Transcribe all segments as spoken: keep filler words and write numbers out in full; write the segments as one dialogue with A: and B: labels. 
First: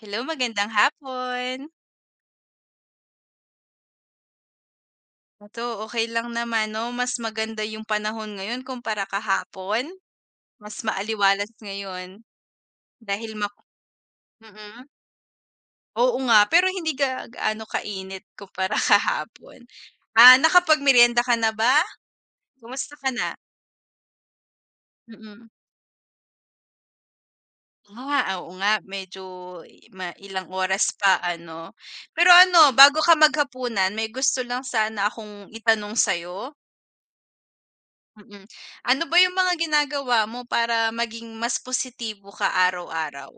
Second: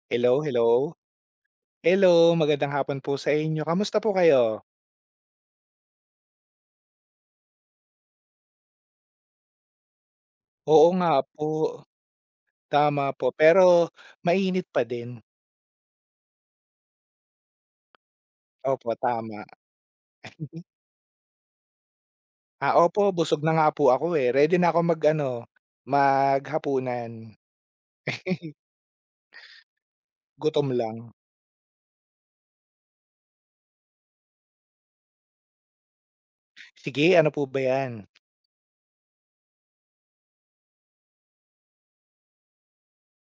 A: Hello,
B: Hello, hello.
A: magandang hapon.
B: Hello, magandang hapon po sa inyo. Kamusta po kayo?
A: Eto, okay lang naman 'no, mas maganda yung panahon ngayon kumpara kahapon. Mas
B: Oo nga po,
A: maaliwalas ngayon.
B: tama po,
A: Dahil mak
B: pero mainit pa
A: mm.
B: din.
A: Oo nga, pero hindi ga gaano kainit kumpara
B: Opo, tama.
A: kahapon. Ah, nakapagmeryenda ka na ba?
B: Ah,
A: Kumusta
B: opo,
A: ka na?
B: busog na nga po ako, eh. Ready na ako mag-ano,
A: Mm.
B: maghapunan.
A: Ah, oo nga medyo i- ma ilang
B: Gutom
A: oras
B: lang.
A: pa ano. Pero ano, bago ka maghapunan may gusto lang sana akong itanong sa'yo.
B: Sige, ano po ba 'yan?
A: Mm. Ano ba yung mga ginagawa mo para maging mas positibo ka araw-araw?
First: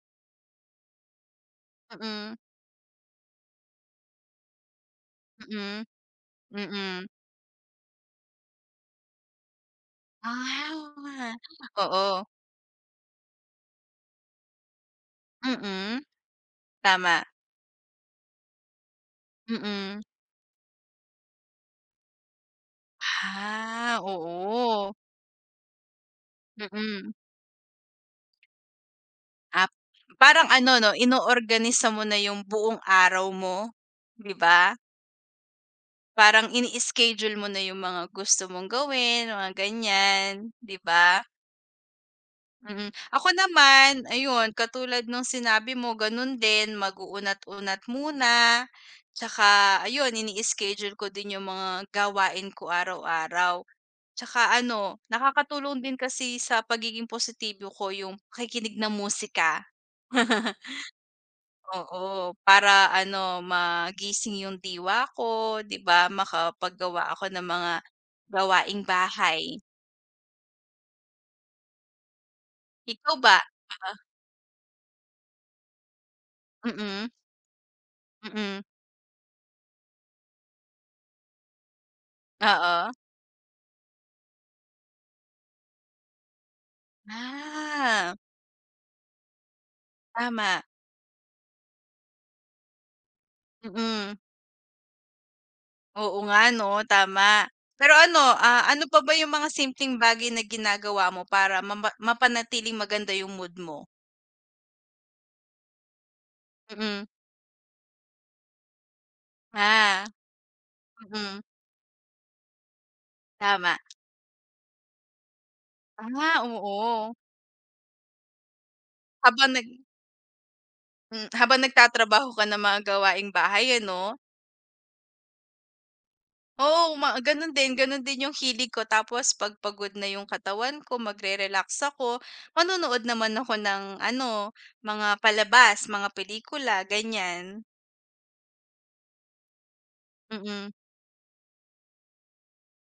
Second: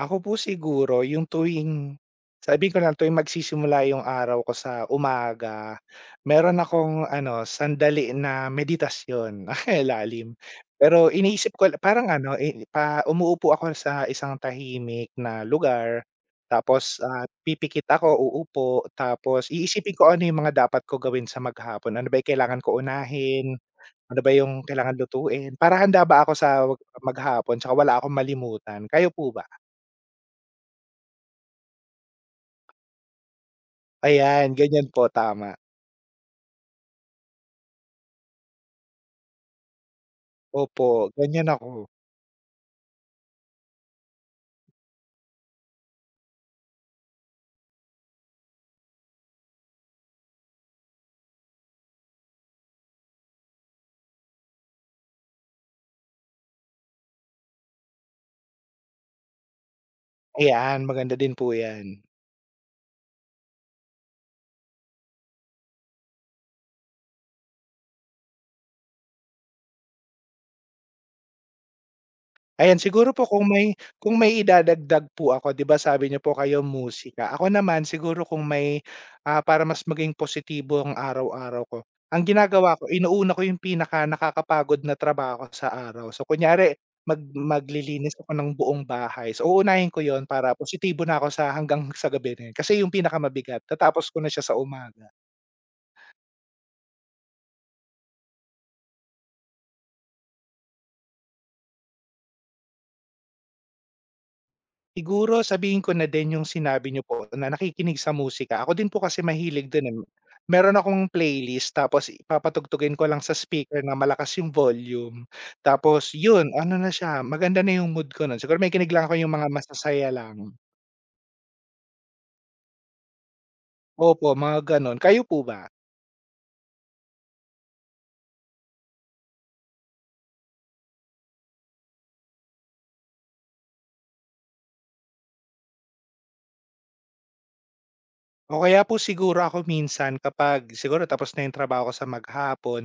B: Ako po siguro yung tuwing
A: Mm,
B: sabi ko na tuwing magsisimula yung araw ko sa umaga,
A: mm,
B: meron akong
A: mm.
B: ano, sandali na meditasyon, napakalalim. Pero
A: Ah,
B: iniisip ko parang
A: oo.
B: ano, eh, pa umuupo ako sa isang tahimik na lugar,
A: Mm,
B: tapos, ah,
A: tama.
B: pipikit ako, uupo, tapos iisipin
A: Mm.
B: ko ano yung mga dapat ko gawin sa maghapon. Ano ba yung kailangan ko unahin,
A: Ah,
B: ano ba yung
A: oo.
B: kailangan lutuin, para handa ba ako sa wag-
A: Mm.
B: maghapon tsaka wala akong malimutan. Kayo po ba?
A: Ap parang ano 'no, inoorganisa mo na yung buong araw mo, 'di
B: Ayan,
A: ba?
B: ganyan po, tama.
A: Parang ini-schedule mo na yung mga gusto mong gawin, mga ganyan, 'di
B: Opo,
A: ba?
B: ganyan ako.
A: Mm. Ako naman, ayun, katulad nung sinabi mo, ganun din, mag-uunat-unat muna. Tsaka, ayun, ini-schedule ko din yung mga gawain ko araw-araw. Tsaka ano, nakakatulong din kasi sa pagiging positibo ko yung pakikinig ng musika.
B: Ayan, maganda din po 'yan.
A: Oo, para ano, magising yung diwa ko, 'di ba? Makapaggawa ako ng mga gawaing bahay.
B: Ayan, siguro
A: Ikaw
B: po
A: ba?
B: kung may kung may idadagdag po ako, 'di ba sabi niyo po kayo
A: Oo.
B: musika. Ako naman siguro
A: Mm,
B: kung
A: mm.
B: may, ah, para mas maging positibo ang araw-araw ko, ang ginagawa ko
A: Oo.
B: inuuna ko yung pinaka-nakakapagod na trabaho sa araw. So, kunyari mag maglilinis
A: Ah,
B: ako ng buong bahay. So, uunahin ko yon para
A: tama.
B: positibo na ako sa hanggang sa gabi na 'yun kasi yung pinakamabigat, tatapos
A: Mm.
B: ko na siya sa umaga.
A: Oo nga 'no, tama. Pero ano, ah, ano pa ba yung mga simpleng bagay na ginagawa mo para mapa mapanatiling maganda yung mood mo?
B: Siguro sabihin ko na din yung sinabi niyo
A: Mm,
B: po na nakikinig sa musika. Ako din po kasi mahilig din, eh.
A: ah,
B: Meron akong
A: mm,
B: playlist tapos papatugtugin ko lang sa
A: tama.
B: speaker na malakas yung volume. Tapos
A: Ah,
B: yun, ano na
A: oo.
B: siya, maganda na yung mood ko nun. Siguro may kinig lang ako yung mga
A: Habang nag
B: masasaya lang.
A: hmm, habang nagtatrabaho ka ng mga gawaing bahay ano?
B: Opo, mga gano'n. Kayo po ba?
A: Oo, ma gano'n din, gano'n din yung hilig ko tapos 'pag pagod na yung katawan ko, magre-relax ako, manonood naman ako ng ano, mga palabas, mga pelikula, ganyan.
B: O kaya po siguro ako minsan kapag
A: Mm,
B: siguro tapos na 'yung trabaho ko sa maghapon,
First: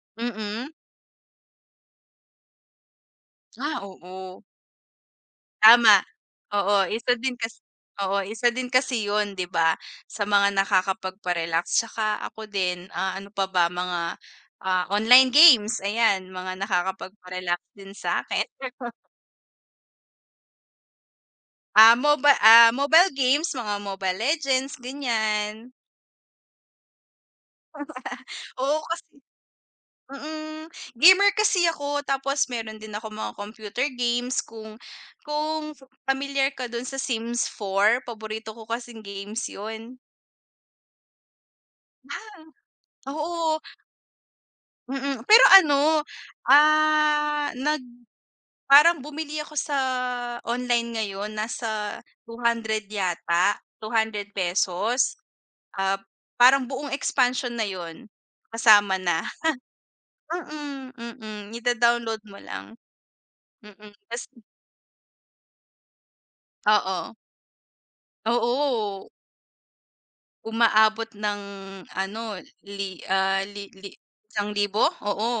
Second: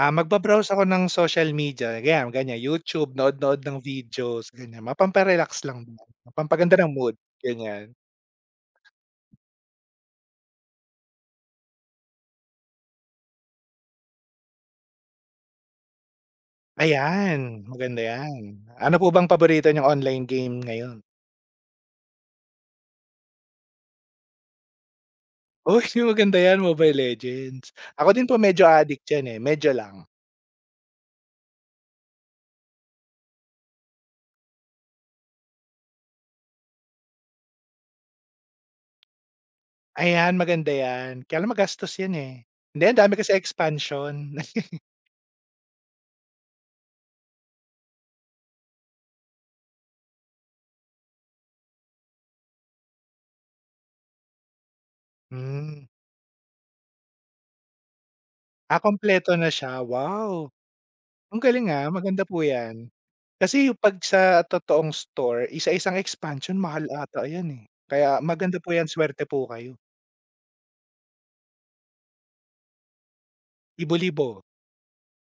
B: ah,
A: mm.
B: magbabrowse ako ng social media, ganyan ganyan, YouTube, nood-nood ng
A: Ah, oo,
B: videos, ganyan. Mapampa lang
A: tama.
B: ba? Mapampaganda
A: Oo,
B: ng mood,
A: isa din kas
B: ganyan.
A: Oo, isa din kasi yun, 'di ba, sa mga nakakapagpa-relax. Tsaka ako din, ah, ano pa ba, mga, ah, online games, ayan, mga nakakapagpa-relax
B: Ayan,
A: din
B: maganda
A: sa
B: 'yan.
A: sa'kin.
B: Ano po bang paborito niyong online game ngayon?
A: Ah, mobile ah, mobile games, mga Mobile Legends, ganyan.
B: Uy, maganda 'yan, Mobile Legends. Ako din po medyo
A: Oo,
B: addict
A: kasi
B: diyan, eh, medyo lang.
A: mm, gamer kasi ako tapos meron din ako mga computer games kung kung familiar ka dun sa Sims four paborito ko kasing games yun.
B: Ayan, maganda 'yan, kaya lang magastos 'yan, eh. Hindi, ang dami kasi
A: Oo,
B: expansion.
A: mm. Pero ano, ah, nag Parang bumili ako sa online ngayon nasa ₱two hundred pesos yata, ₱two hundred pesos.
B: Hmm,
A: Ah, parang buong expansion na 'yun,
B: ah,
A: kasama na.
B: kumpleto na siya, wow!
A: Mm,
B: Ang
A: mm,
B: galing, ah,
A: ida-download
B: maganda
A: mo
B: po
A: lang.
B: 'yan. Kasi
A: Mm,
B: 'pag
A: tas
B: sa totoong store, isa-isang expansion mahal
A: oo,
B: ata 'yan, eh. Kaya maganda po 'yan,
A: oo,
B: swerte po kayo.
A: umaabot ng ano, li ah, li li
B: Libo-libo,
A: isang libo. Oo,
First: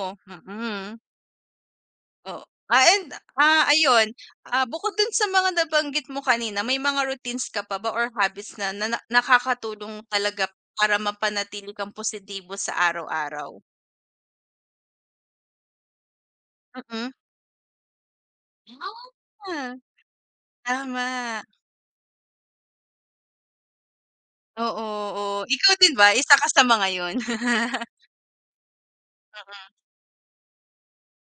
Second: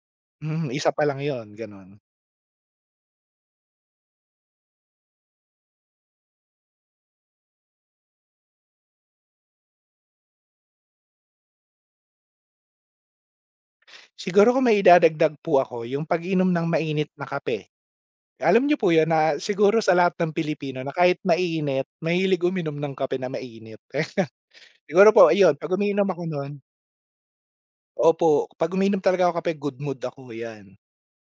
B: mhm,
A: mm.
B: isa pa lang 'yon, gano'n.
A: Oo. Ah, and, ah, ayun, ah, bukod dun sa mga nabanggit mo kanina, may mga routines ka pa ba or habits na na na- nakakatulong talaga para mapanatili kang positibo sa araw-araw?
B: Siguro kung maidadagdag po ako, yung pag-inom ng mainit
A: Mm.
B: na kape. Alam niyo po 'yon na
A: Ah,
B: siguro sa lahat ng Pilipino na
A: tama.
B: kahit mainit, mahilig uminom ng kape na mainit.
A: Oo,
B: Siguro
A: oo.
B: po ayun, 'pag
A: Ikaw din
B: umiinom
A: ba
B: ako
A: isa ka
B: no'n
A: sa mga yun?
B: opo, 'pag umiinom talaga ako kape, good mood ako, 'yan.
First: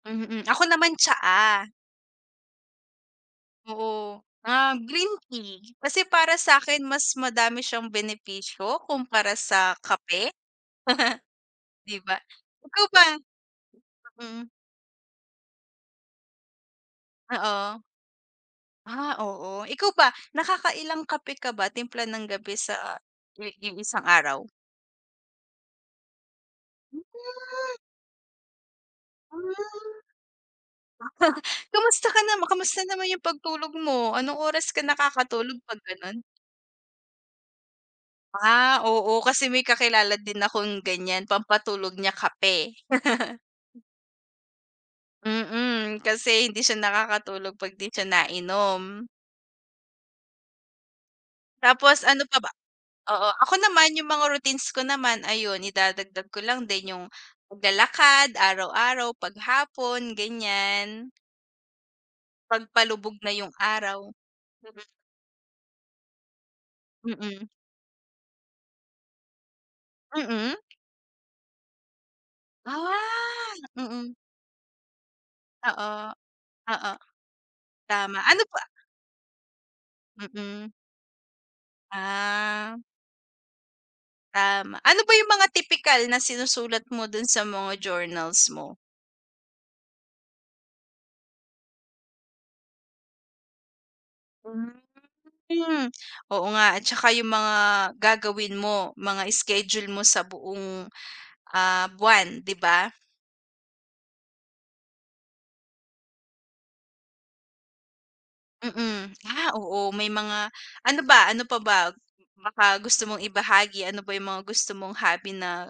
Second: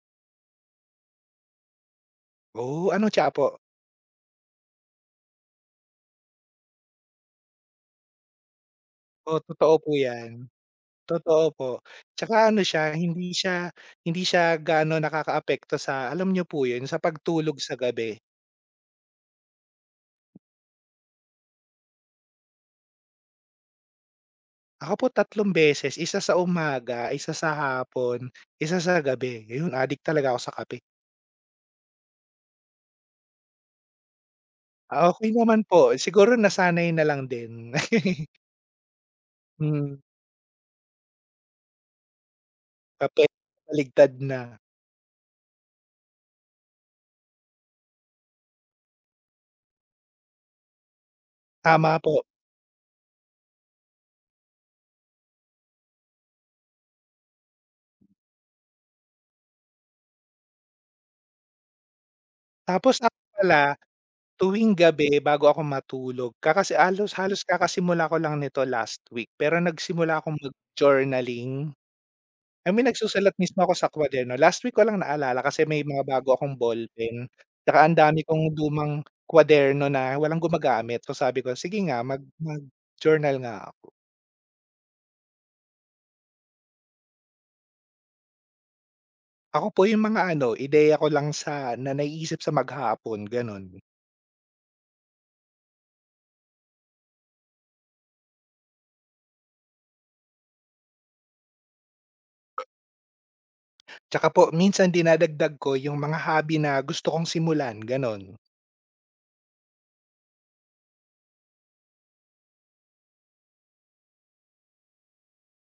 A: Mm. Mm, ako naman tsaa.
B: Oo, ano, tsiapo.
A: Oo. Ah, green tea. Kasi para sa akin mas madami siyang benepisyo
B: Oo,
A: kumpara
B: totoo
A: sa
B: po
A: kape,
B: 'yan. Totoo po.
A: 'di ba?
B: Tsaka ano
A: Ikaw
B: siya,
A: ba?
B: hindi siya hindi
A: Mm.
B: siya gaano nakakaapekto sa alam niyo po 'yun, sa pagtulog
A: Oo.
B: sa gabi.
A: Ah, oo. Ikaw ba, nakakailang kape ka ba, timpla ng gabi sa i iisang araw?
B: Ako po tatlong beses, isa sa umaga, isa sa hapon, isa sa gabi.
A: Hmm.
B: Ayun, addict talaga ako sa kape.
A: Kamusta ka nama kamusta naman yung pagtulog mo? Anong oras ka
B: Ah, okey
A: nakakatulog
B: naman
A: 'pag
B: po,
A: gano'n?
B: siguro nasanay na lang din.
A: Ah, oo, kasi may
B: Hmm,
A: kakilala din akong ganyan, pampatulog niya kape.
B: kape baligtad na.
A: Mm, kasi hindi siya nakakatulog 'pag 'di siya nainom.
B: Tama
A: Tapos
B: po.
A: ano pa ba. Oo, ako naman yung mga routines ko naman ayun idadagdag ko lang din yung paglalakad araw-araw, paghapon ganyan, 'pag
B: Tapos
A: palubog
B: ako
A: na yung
B: pala,
A: araw.
B: tuwing gabi bago ako matulog, kakasi halos halos
A: Mm,
B: kakasimula ko lang nito last week, pero nagsimula akong
A: mm.
B: mag-journaling. I mean, nagsusulat
A: Ah,
B: mismo ako sa
A: mm,
B: kwaderno. Last week ko lang naalala kasi may
A: oo,
B: mga bago akong
A: oo,
B: ballpen, tsaka ang
A: tama.
B: dami
A: Ano
B: kong
A: pa.
B: lumang kwaderno na walang
A: Mm,
B: gumagamit. So, sabi ko, "Sige nga, mag
A: ah,
B: mag-journal nga ako."
A: tama. Ano ba yung mga tipikal na sinusulat mo dun sa mga journals mo?
B: Ako po yung mga ano, ideya ko lang sa na naiisip sa maghapon, gano'n.
A: Hmm, oo nga at saka yung mga gagawin mo, mga schedule mo sa buong, ah, buwan, 'di ba?
B: Tsaka po minsan dinadagdag ko yung mga hobby na gusto kong simulan, gano'n.
A: Mm. Ah, oo may mga ano ba, ano pa ba baka gusto mong ibahagi, ano ba yung mga gusto mong hobby na,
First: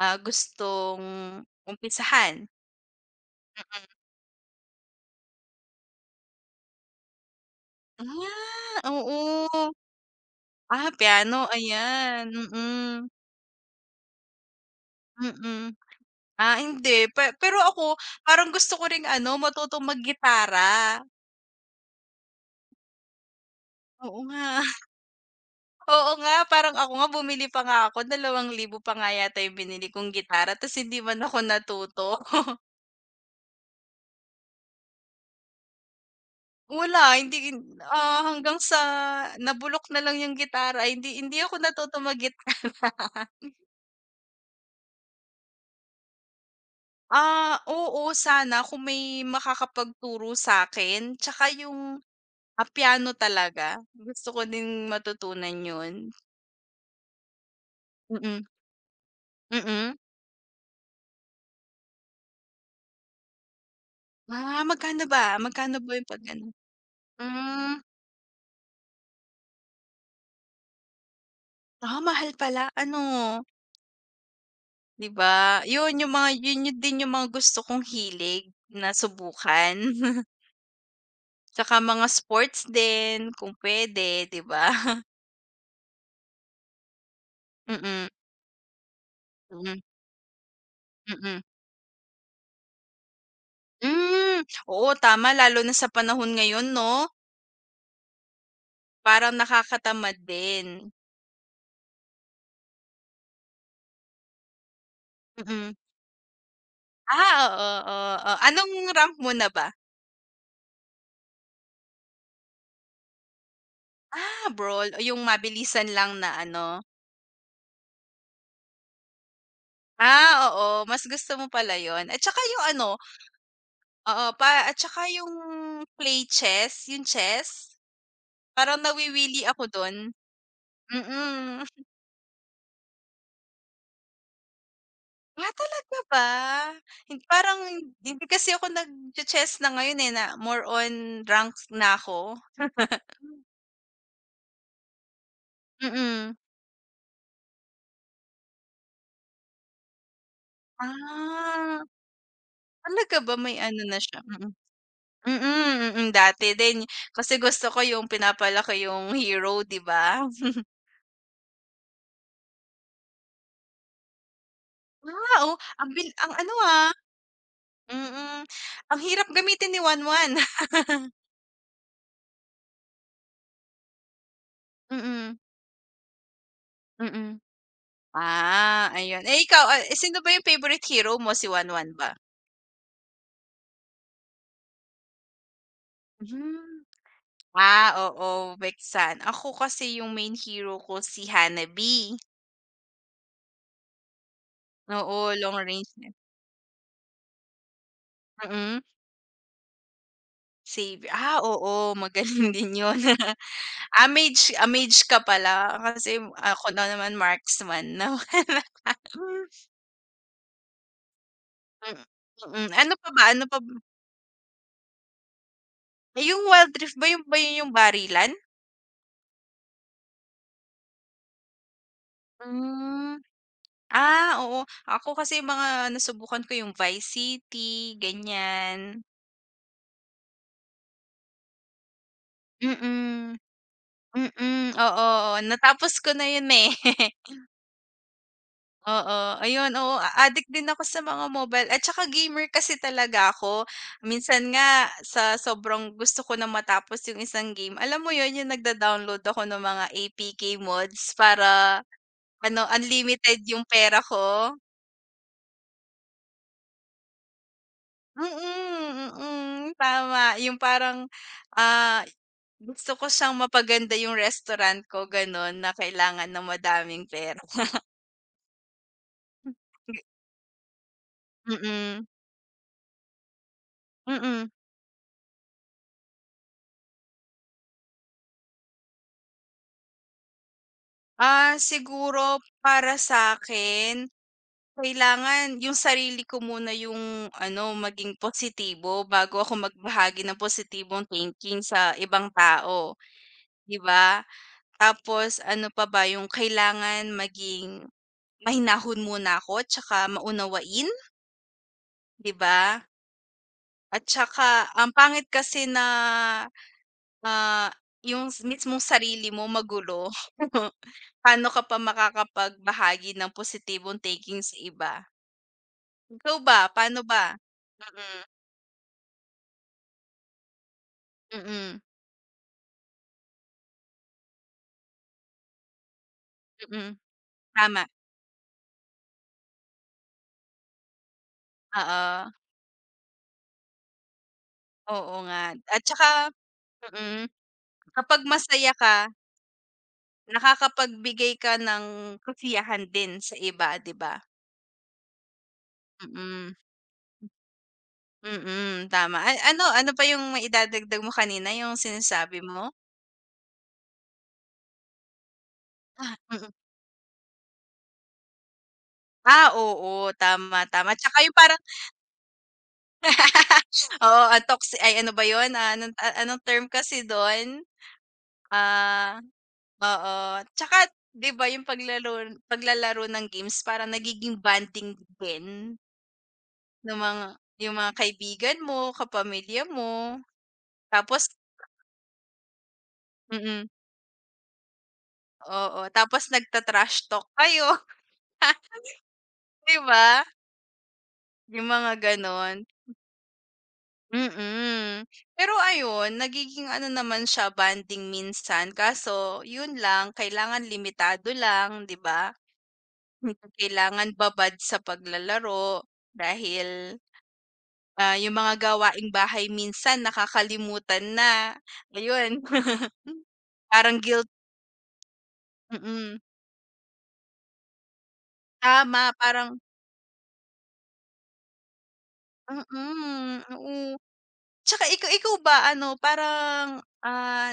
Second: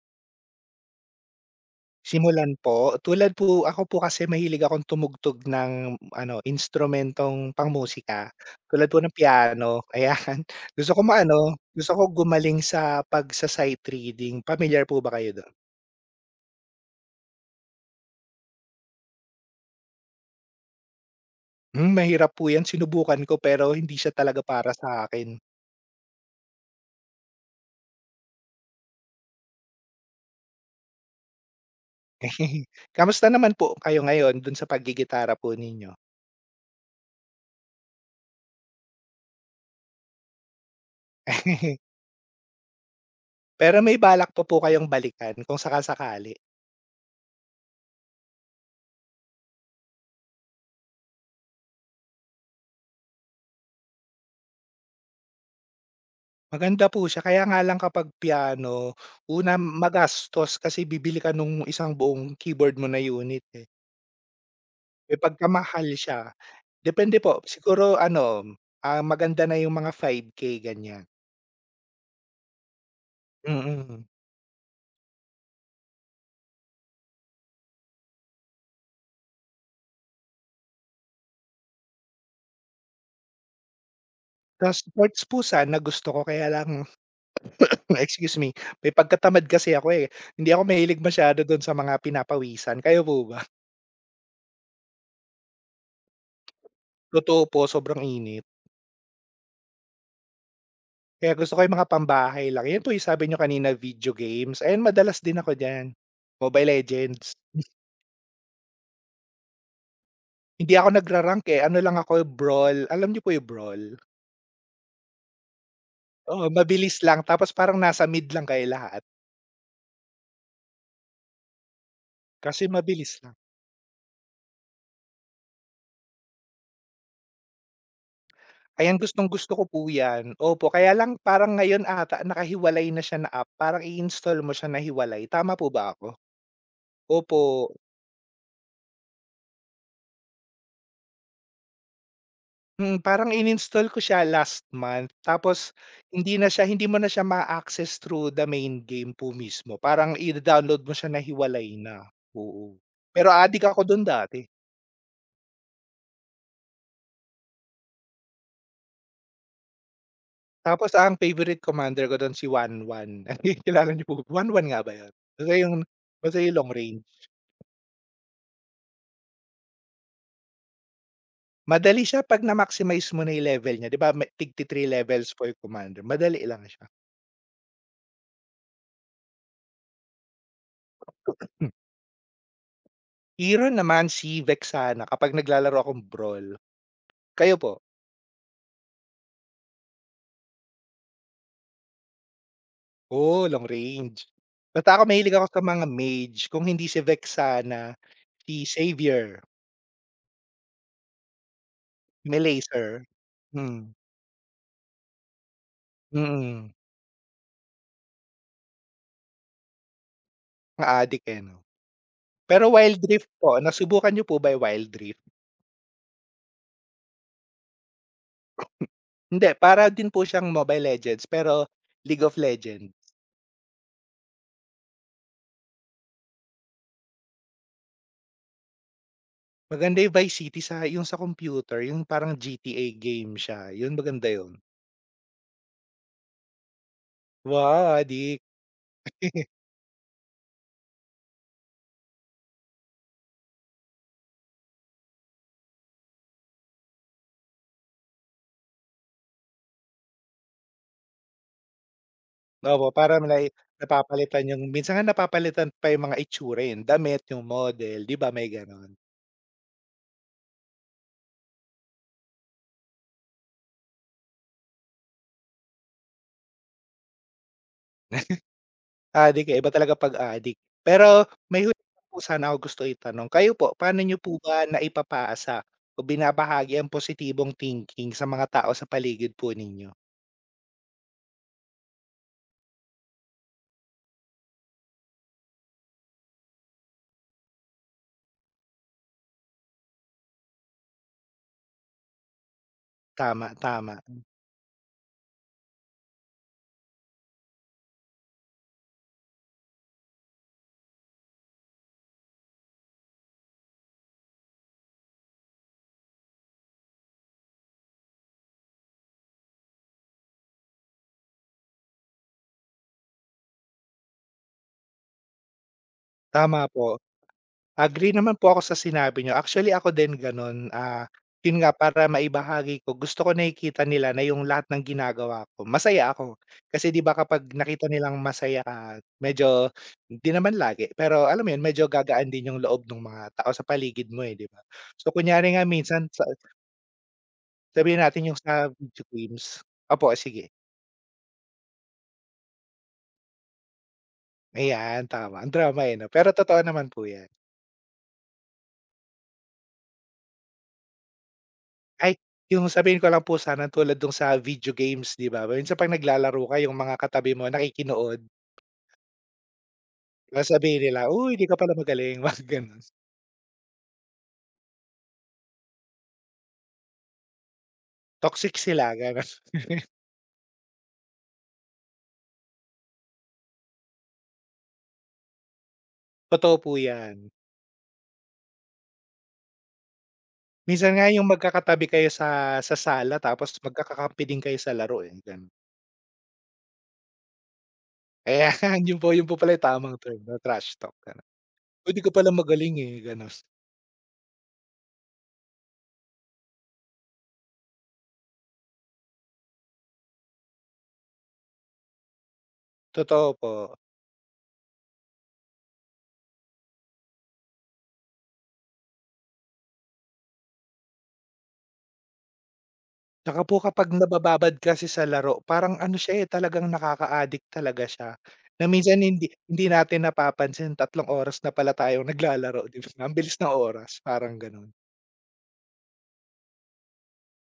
A: ah, gustong umpisahan?
B: Simulan po, tulad po ako po kasi mahilig akong tumugtog ng ano, instrumentong pangmusika, tulad
A: Ah,
B: po ng
A: oo.
B: piano, ayan. Gusto
A: Ah,
B: ko
A: piano,
B: maano, gusto ko
A: ayan,
B: gumaling sa
A: mm,
B: pagsa-sight reading, pamilyar po ba kayo do'n?
A: mm. Ah, hindi pe pero ako parang gusto ko ring ano matutong maggitara,
B: Hmm, mahirap po 'yan, sinubukan ko pero hindi siya
A: oo
B: talaga
A: nga.
B: para sa akin.
A: Oo nga, parang ako nga bumili pa nga ako, ₱dalawang libong piso pa nga yata yung binili kong gitara ta's hindi man ako natuto.
B: Kamusta naman po kayo ngayon dun sa paggigitara po ninyo?
A: Wala, hindi ah, hanggang sa nabulok na lang yung gitara, hindi hindi ako natuto mag-gitara.
B: Pero may balak pa po kayong balikan kung saka-sakali?
A: Ah, oo, sana kung may makakapagturo sa akin tsaka yung, ah, piano talaga, gusto ko din matutunan yun.
B: Maganda po siya kaya nga lang kapag
A: Mm,
B: piano, una
A: mm.
B: magastos kasi bibili ka nung isang buong keyboard mo na unit, eh.
A: Ah, magkano
B: Eh,
A: ba?
B: pagka
A: Magkano
B: mahal
A: ba yung
B: siya
A: 'pag ano?
B: depende po
A: Hmm,
B: siguro ano, ah, maganda na yung mga five K ganyan,
A: ah, mahal pala, ano?
B: mm.
A: 'Di ba? 'Yun yung mga 'yun yun din yung mga gusto kong hilig na subukan. Tsaka mga sports din kung puwede, 'di ba?
B: Tas sports po sana gusto ko kaya lang
A: Mm,
B: excuse me, may pagkatamad kasi
A: mm,
B: ako, eh, hindi ako mahilig masyado
A: mm.
B: dun sa mga pinapawisan, kayo po ba?
A: Mm, oo, tama lalo na sa panahon ngayon 'no,
B: Totoo po sobrang init.
A: parang nakakatamad din.
B: Kaya gusto ko yung mga pambahay lang, yun po yung sabi niyo kanina video games, ayan madalas din ako
A: Mm.
B: diyan, Mobile Legends.
A: Ah, oo, oo. Oo. Anong rank mo na ba?
B: Hindi ako nagra-rank, eh, ano lang ako brawl, alam nyo po yung brawl?
A: Ah, brawl o yung mabilisan lang na
B: Oo,
A: ano?
B: mabilis lang tapos parang nasa mid lang kayo lahat,
A: Ah, oo mas gusto mo pala 'yun at tsaka
B: kasi
A: yung ano.
B: mabilis lang.
A: Oo, pa at saka yung play chess, yung chess. Parang
B: Ayan
A: nawiwili
B: gustong-gusto ko
A: ako
B: po
A: dun.
B: yan, opo kaya lang parang
A: Mm.
B: ngayon ata nakahiwalay na siya na app, parang i-install mo siya na hiwalay,
A: Ah,
B: tama po ba
A: talaga
B: ako?
A: ba? Hin
B: Opo.
A: parang hindi kasi ako nagche-chess na ngayon, eh, na more on ranks na ako.
B: Mm, parang ininstall ko siya last month tapos hindi
A: Mm.
B: na siya hindi mo na siya ma-access through the main game po mismo, parang ida-download mo siya na hiwalay
A: Ah,
B: na, oo.
A: talaga
B: Pero
A: ba may
B: adik ako
A: ano na
B: dun
A: siya?
B: dati,
A: Mm. Mm, mm, dati din kasi gusto ko yung pinapalaki yung hero, 'di ba?
B: tapos ang favorite commander ko dun si Wanwan, kilala niyo po Wanwan nga ba yun?
A: Ah,
B: Basta
A: oh,
B: yung
A: ang bil ang
B: basta
A: ano,
B: yung long
A: ah,
B: range.
A: mm. Ang hirap gamitin ni Wanwan.
B: Madali siya 'pag na-maximize mo na yung level niya, 'di ba may tig-ti-three levels
A: Mm,
B: po yung commander, madali lang siya.
A: mm. Ah, ayun. Eh, ikaw, ah, eh, sino ba yung favorite hero mo, si
B: Hmm.
A: Wanwan ba?
B: Hero naman si Vexana kapag naglalaro akong brawl,
A: Mhm.
B: kayo po?
A: Ah, oo, Vexan. Ako kasi yung main hero ko si Hanabi.
B: Oh, long range. Basta ako mahilig
A: Oo,
B: ako
A: long
B: sa mga
A: range na
B: mage, kung hindi si Vexana, si
A: mm,
B: Xavier,
A: save ah, oo, magaling din yun.
B: Melacer. Hmm,
A: Ah, mage ah, mage ka pala kasi
B: mm.
A: ako na naman marksman naman. Mm,
B: Naadik, eh, 'no?
A: mm.
B: Pero
A: Mm. Ano
B: Wild
A: pa ba,
B: Rift
A: ano
B: po,
A: pa ba?
B: nasubukan niyo po ba yung Wild Rift?
A: Eh, yung Wild Rift ba yung ba yun yung barilan?
B: Hindi, para din po siyang Mobile Legends pero League of Legends.
A: Hmm. Ah, oo. Ako kasi mga nasubukan ko yung Vice City, ganyan.
B: Maganda yung Vice City sa yung sa computer, yung parang G T A game
A: Mm,
B: siya, yun maganda yun.
A: mm, oo, oo. Natapos ko na yun, eh.
B: Wow, adik.
A: Oo, ayun, oo, a-addict din ako sa mga mobile at saka gamer kasi talaga ako. Minsan nga sa sobrang gusto ko na matapos yung isang game, alam mo yun, yung nagda-download ako ng mga A P K mods para ano,
B: Opo, parang
A: unlimited
B: nai
A: yung pera
B: napapalitan
A: ko.
B: yung minsan nga napapalitan pa yung mga itsura, eh, yung damit, yung model, 'di ba may gano'n?
A: Mm, mm, tama. Yung parang, ah, gusto ko siyang mapaganda yung restaurant ko gano'n na kailangan ng madaming pera.
B: Adik, eh, iba talaga 'pag adik. Pero may huli
A: Mm,
B: lang po sana ako gusto itanong, kayo po, paano niyo po
A: mm.
B: ba naipapasa o binabahagi ang positibong thinking sa mga tao sa paligid po ninyo?
A: Ah, siguro para sa akin kailangan yung sarili ko muna yung ano, maging positibo bago ako magbahagi ng positibong thinking sa ibang tao,
B: Tama,
A: 'di
B: tama.
A: ba? Tapos ano pa ba, yung kailangan maging mahinahon muna ako tsaka maunawain, 'di ba? At tsaka ang pangit kasi na, ah, yung s- mismong sarili mo magulo. Paano ka pa makakapagbahagi ng positibong thinking sa iba? Ikaw ba,
B: Tama po.
A: paano ba?
B: Agree
A: Mm,
B: naman po ako sa sinabi niyo. Actually ako din gano'n, ah, 'yun nga
A: mm,
B: para maibahagi ko gusto ko nakikita nila na yung lahat ng ginagawa ko masaya ako. Kasi
A: mm,
B: 'di ba kapag nakita
A: tama,
B: nilang masaya ka medyo hindi naman lagi, pero alam mo 'yun medyo
A: oo,
B: gagaan din yung loob ng mga tao sa paligid mo, eh, 'di ba? So
A: oo nga
B: kunyari nga
A: at
B: minsan
A: tsaka
B: sa
A: mm,
B: sabihin
A: kapag
B: natin yung sa
A: masaya ka
B: video games opo, sige.
A: nakakapagbigay ka ng kasiyahan din sa iba, 'di ba?
B: Ayan, tama ang drama, eh, 'no? Pero
A: Mm,
B: totoo naman po 'yan.
A: mm, tama. A ano ano pa yung maidadagdag mo kanina, yung
B: Ay,
A: sinasabi mo?
B: yung sabihin ko lang po sana tulad dun sa video games, 'di ba? Minsan 'pag
A: Ah,
B: naglalaro
A: mm.
B: ka yung mga katabi mo nakikinood,
A: Ah, oo, tama,
B: sasabihin
A: tama.
B: nila,
A: Tsaka
B: "Uy,
A: yung
B: di ka
A: parang
B: pala magaling," mga gano'n.
A: oo, ah, toxi ay ano ba yon, ah, anong a anong term kasi dun?
B: Toxic sila,
A: Ah,
B: gano'n.
A: oo. Tsaka 'di ba yung paglalaro paglalaro ng games parang nagiging bonding din
B: Totoo po
A: ng
B: 'yan.
A: mga yung mga kaibigan mo, kapamilya mo,
B: Minsan nga
A: tapos.
B: yung magkakatabi kayo sa sa sala tapos
A: Mm,
B: magkakakampi din kayo sa laro, eh, gano'n.
A: oo. Tapos nagta-trash talk kayo,
B: Ayan, yun po yun po pala yung
A: 'di
B: tamang term
A: ba?
B: na trash talk, gano'n.
A: Yung mga
B: "Uy, di ka pala
A: gano'n,
B: magaling, eh," gano'n.
A: mm. Pero ayun, nagiging ano naman siya, banding minsan kaso yun lang, kailangan limitado lang, 'di ba?
B: Totoo po.
A: Hindi kailangan babad sa paglalaro dahil, ah, yung mga gawaing bahay minsan nakakalimutan na, ayun.
B: Tsaka po kapag
A: Parang guilt.
B: nabababad kasi sa laro parang ano siya,
A: Mm.
B: eh, talagang nakaka-addict talaga siya, na minsan
A: Tama,
B: hindi
A: parang
B: hindi natin napapansin tatlong oras na pala tayong naglalaro 'di ba, ang
A: mm,
B: bilis ng oras
A: oo.
B: parang gano'n.
A: Tsaka ikaw ikaw ba ano parang, ah,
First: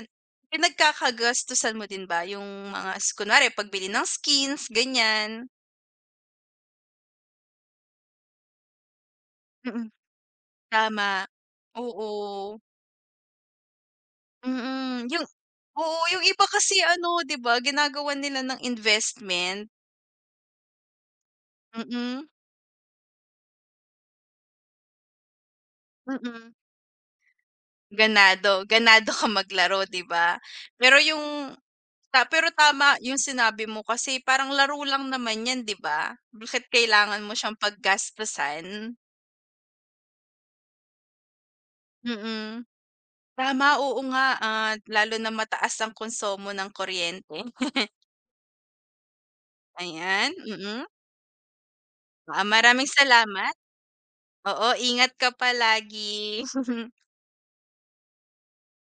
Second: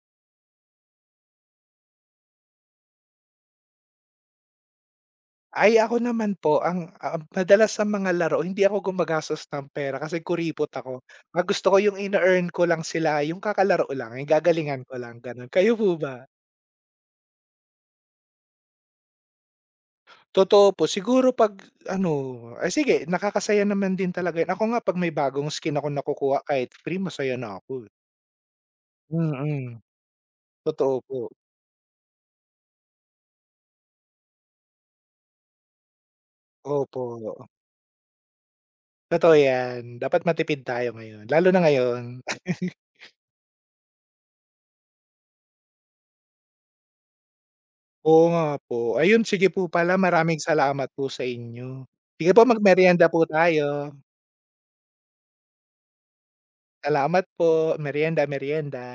A: pinagkakagastusan mo din ba yung mga s kunwari pagbili ng skins ganyan?
B: Ay ako naman po ang, ah, madalas sa mga laro hindi ako gumagastos ng
A: Mm.
B: pera kasi kuripot ako.
A: Tama,
B: Ang gusto ko yung ine-earn
A: oo,
B: ko lang sila yung kakalaro lang, yung gagalingan ko
A: mm,
B: lang
A: yung
B: gano'n, kayo po
A: oo,
B: ba?
A: yung iba kasi ano 'di ba ginagawan nila ng investment,
B: Totoo po. Siguro 'pag ano,
A: mm.
B: ay sige nakakasaya naman din talaga 'yun. Ako nga 'pag may bagong skin ako nakukuha
A: Mm.
B: kahit free masaya na ako, eh.
A: Ganado, ganado ka
B: Mm,
A: maglaro 'di ba? Pero
B: totoo
A: yung
B: po.
A: ta pero tama yung sinabi mo kasi parang laro lang naman yan 'di ba? Bakit
B: Opo,
A: kailangan mo siyang paggastusan?
B: totoo 'yan. Dapat matipid tayo ngayon, lalo na ngayon.
A: Mm. Tama, oo nga at lalo na mataas ang konsumo ng kuryente,
B: Oo nga po. Ayun, sige po pala
A: ayan,
B: maraming
A: mm.
B: salamat po sa inyo. Sige
A: Ah,
B: po,
A: maraming
B: magmeryenda po
A: salamat.
B: tayo.
A: Oo, ingat ka palagi.
B: Salamat po. Meryenda, meryenda.